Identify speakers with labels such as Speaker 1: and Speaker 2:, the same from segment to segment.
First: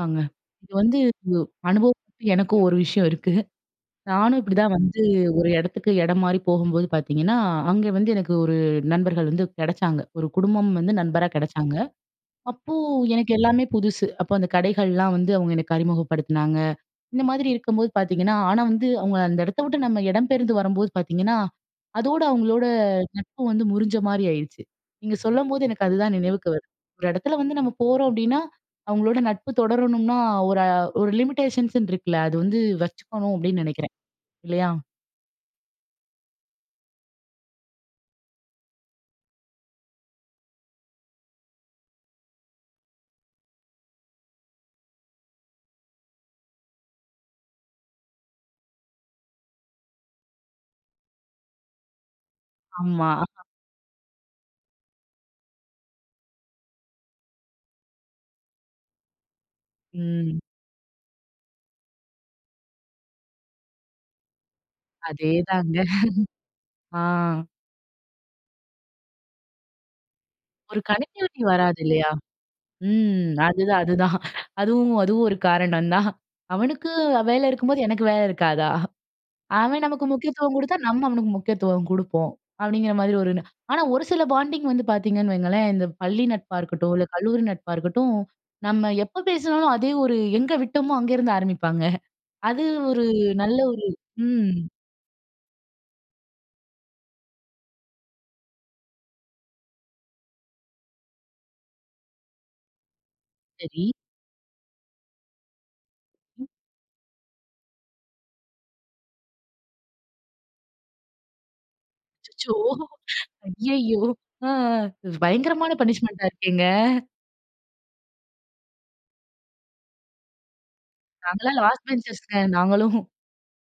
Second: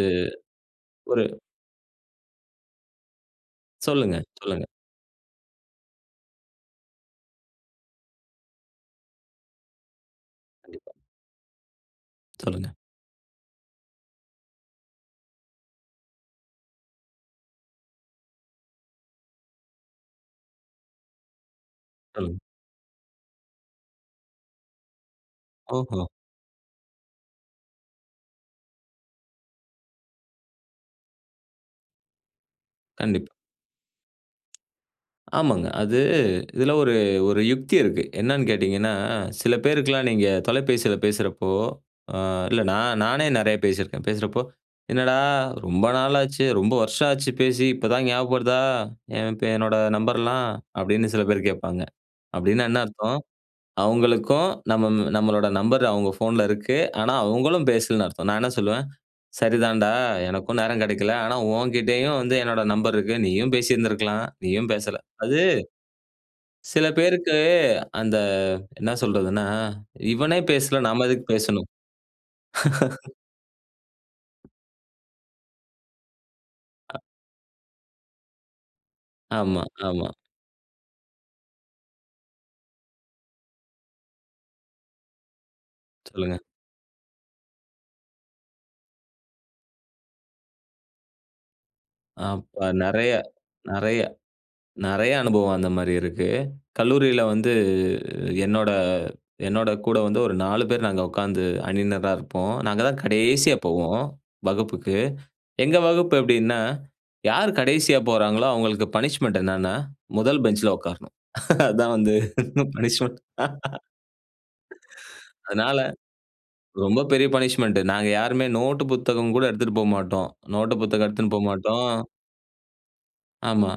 Speaker 1: இது
Speaker 2: இது வந்து
Speaker 1: ஒரு
Speaker 2: அனுபவம் எனக்கும் ஒரு விஷயம் இருக்கு.
Speaker 1: சொல்லுங்க,
Speaker 2: நானும்
Speaker 1: சொல்லுங்க.
Speaker 2: இப்படிதான் வந்து ஒரு இடத்துக்கு இடம் மாரி போகும்போது பாத்தீங்கன்னா, அங்க வந்து எனக்கு ஒரு நண்பர்கள் வந்து கிடச்சாங்க. ஒரு குடும்பம்
Speaker 1: கண்டிப்பா.
Speaker 2: வந்து நண்பரா கெடச்சாங்க.
Speaker 1: சொல்லுங்க.
Speaker 2: அப்போ எனக்கு எல்லாமே புதுசு, அப்போ அந்த கடைகள்லாம் வந்து அவங்க எனக்கு அறிமுகப்படுத்தினாங்க. இந்த மாரி இருக்கும்போது பாத்தீங்கன்னா, ஆனா வந்து அவங்க அந்த இடத்த விட்டு நம்ம இடம் பெயர்ந்து வரும்போது பாத்தீங்கன்னா, அதோட
Speaker 1: சொல்லுங்க.
Speaker 2: அவங்களோட நட்பு வந்து முறிஞ்ச மாரி ஆயிடுச்சு. நீங்க சொல்லம்போது எனக்கு
Speaker 1: ஓஹோ!
Speaker 2: அதுதான் நினைவுக்கு வருது. ஒரு இடத்துல வந்து நம்ம போறோம் அப்டின்னா, அவங்களோட நட்பு தொடரணும்னா ஒரு, ஒரு லிமிட்டேஷன்ஸ் இருக்குல்ல, அது வந்து
Speaker 1: கண்டிப்
Speaker 2: வச்சுக்கணும் அப்டின்னு நினைக்கிறேன் இல்லையா?
Speaker 1: ஆமாங்க. அது இதுல ஒரு, ஒரு யுக்தி இருக்கு. என்னன்னு கேட்டீங்கன்னா, சில பேருக்கெல்லாம் நீங்க தொலைபேசியில பேசுறப்போ, அ இல்ல நா நானே நெறையா பேசிருக்கேன். பேசுறப்போ, "என்னடா ரொம்ப நாள் ஆச்சு, ரொம்ப வருஷம் ஆச்சு பேசி இப்ப தான் ஞாபகம் வருதா? என் பே என்னோட நம்பர்லாம்." அப்டின்னு சில பேர் கேட்பாங்க. அப்டின்னா, என்ன
Speaker 2: ஆமா.
Speaker 1: அர்த்தம்? அவங்களுக்கும் நம் நம்மளோட நம்பர் அவங்க ஃபோன்ல இருக்கு. ஆனா, அவங்களும் பேசலன்னு அர்த்தம். நான் என்ன சொல்லுவேன், "சரிதான்டா,
Speaker 2: ம்.
Speaker 1: எனக்கும் நேரம் கெடைக்கல. ஆனா, உங்கிட்டயும் வந்து என்னுடைய நம்பர் இருக்கு. நீயும் பேசி இருந்திருக்கலாம். நீயும் பேசல." அது
Speaker 2: அதேதாங்க.
Speaker 1: சில
Speaker 2: ஆ.
Speaker 1: பேருக்கு அந்த, என்ன சொல்றதுன்னா, "இவனே
Speaker 2: ஒரு
Speaker 1: பேசல நாம எதுக்கு
Speaker 2: கனெக்டிவிட்டி
Speaker 1: பேசணும்."
Speaker 2: வராது இல்லையா? ம். அதுதான், அதுதான். அதுவும், அதுவும் ஒரு காரணம் தான். அவனுக்கு
Speaker 1: அ.
Speaker 2: வேலை இருக்கும்போது, எனக்கு வேலை இருக்காதா?
Speaker 1: ஆமா,
Speaker 2: அவன் நமக்கு
Speaker 1: ஆமா.
Speaker 2: முக்கியத்துவம் குடுத்தா, நம்ம அவனுக்கு முக்கியத்துவம் குடுப்போம். அப்டிங்கற மாரி ஒண்ணு. ஆனா ஒரு சில பாண்டிங் வந்து பாத்தீங்கன்னு வையுங்களேன். இந்த பள்ளி
Speaker 1: சொல்லுங்க.
Speaker 2: நட்பா இருக்கட்டும், இல்ல கல்லூரி நட்பா இருக்கட்டும். நம்ம எப்ப பேசுனாலும், அதே ஒரு எங்க விட்டோமோ அங்க இருந்து ஆரம்பிப்பாங்க.
Speaker 1: ஆம்,
Speaker 2: அது
Speaker 1: அ
Speaker 2: ஒரு,
Speaker 1: நிறைய,
Speaker 2: நல்ல ஒரு
Speaker 1: நறைய,
Speaker 2: ம்.
Speaker 1: நறையா அனுபவம் அந்த மாரி இருக்கு. கல்லூரியில வந்து என்னோட, என்னோட கூட வந்து ஒரு 4 பேர் நாங்க உட்காந்து அணியினரா இருப்போம். நாங்க தான் கடைசியா
Speaker 2: சரி.
Speaker 1: போவோம் வகுப்புக்கு. எங்க வகுப்பு
Speaker 2: ம்.
Speaker 1: எப்டின்னா, யார் கடைசியா போறாங்களோ, அவங்களுக்கு பனிஷ்மென்ட் என்னன்னா, முதல் பெஞ்சுல உட்காரணும். அதான் வந்து
Speaker 2: அச்சச்சோ!
Speaker 1: பனிஷ்மென்ட்.
Speaker 2: அய்யய்யோ! அ பயங்கரமான
Speaker 1: அதனால,
Speaker 2: பனிஷ்மென்ட்டா இருக்கேங்க.
Speaker 1: ரொம்ப பெரிய பனிஷ்மென்ட். நாங்க யாருமே நோட்டு, புத்தகம் கூட எடுத்துட்டு போமாட்டோம். நோட்டு புத்தகம் எடுத்துன்ட்டு
Speaker 2: நாங்கள்லாம் லாஸ்ட்
Speaker 1: போமாட்டோம்.
Speaker 2: பெஞ்சர்ஸ்ங்க நாங்களும்.
Speaker 1: ஆமா.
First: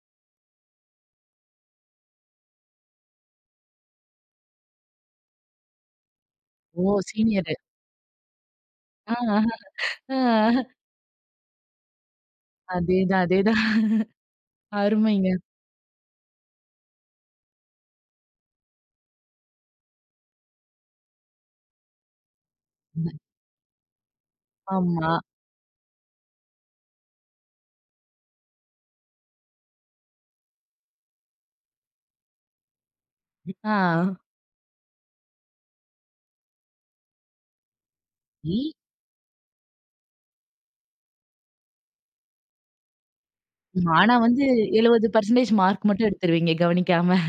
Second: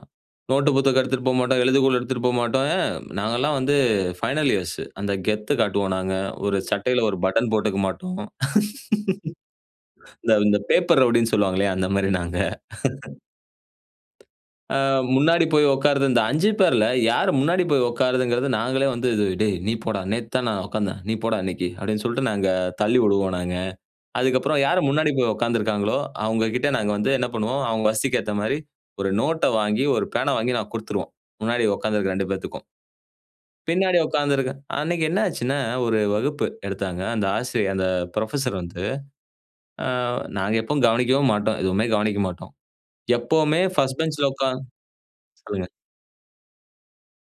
Speaker 1: நோட்டு, புத்தகம் எடுத்துட்டு போமாட்டோம், எழுதுகோள் எடுத்துட்டு போமாட்டோம். ஏன் நாங்கெல்லாம் வந்து ஃபைனல் இயர்ஸ் அந்த கெத்து காட்டுவோம் நாங்க. ஒரு
Speaker 2: ஓ!
Speaker 1: சட்டையில ஒரு பட்டன்
Speaker 2: சீனியர்.
Speaker 1: போட்டுக்க மாட்டோம்.
Speaker 2: அ, ஆ. அ,
Speaker 1: இந்த, இந்த
Speaker 2: ஆ.
Speaker 1: பேப்பர் ரவுடின்னு சொல்லுவாங்கலியா? அந்த மாரி நாங்க.
Speaker 2: அதேதான், அதேதான்.
Speaker 1: அ
Speaker 2: அருமைங்க.
Speaker 1: முன்னாடி போய் உட்காருற இந்த 5 பேர்ல யாரு முன்னாடி போய் உட்காருதுங்கிறது. நாங்களே வந்து இது "டேய் நீ போடா, நேத்து தான் நான் உட்கார்ந்தேன். நீ போடா இன்னைக்கு,"அப்டின்னு சொல்லிட்டு நாங்க தள்ளி
Speaker 2: ம்.
Speaker 1: விடுவோம் நாங்க. அதுக்கப்பறம் யாரு முன்னாடி
Speaker 2: ஆமா.
Speaker 1: போய் உட்கார்ந்துருக்காங்களோ, அவங்க கிட்ட நாங்க வந்து என்ன பண்ணுவோம், அவங்க வசதிக்கேத்த மாரி ஒரு நோட்ட வாங்கி, ஒரு பேனா வாங்கி நாங்க குடுத்துருவோம். முன்னாடி உட்கார்ந்து இருக்கற 2 பேத்துக்கும். பின்னாடி
Speaker 2: ஆ.
Speaker 1: உட்கார்ந்திருக்கேன். அன்னைக்கு என்ன ஆச்சுன்னா, ஒரு வகுப்பு எடுத்தாங்க. அந்த ஆசிரியர் அந்த புரொஃபஸர்
Speaker 2: ஈ!
Speaker 1: வந்து, ஆ நாங்க எப்பவும் கவனிக்கவே மாட்டோம். எதுவுமே கவனிக்க மாட்டோம். எப்பவுமே ஃபஸ்ட்
Speaker 2: ஆனா,
Speaker 1: பெஞ்ச்ல
Speaker 2: வந்து
Speaker 1: உட்கார்ந்து
Speaker 2: 70%
Speaker 1: சொல்லுங்க.
Speaker 2: மார்க் மட்டும் எடுத்துருவீங்க கவனிக்காம.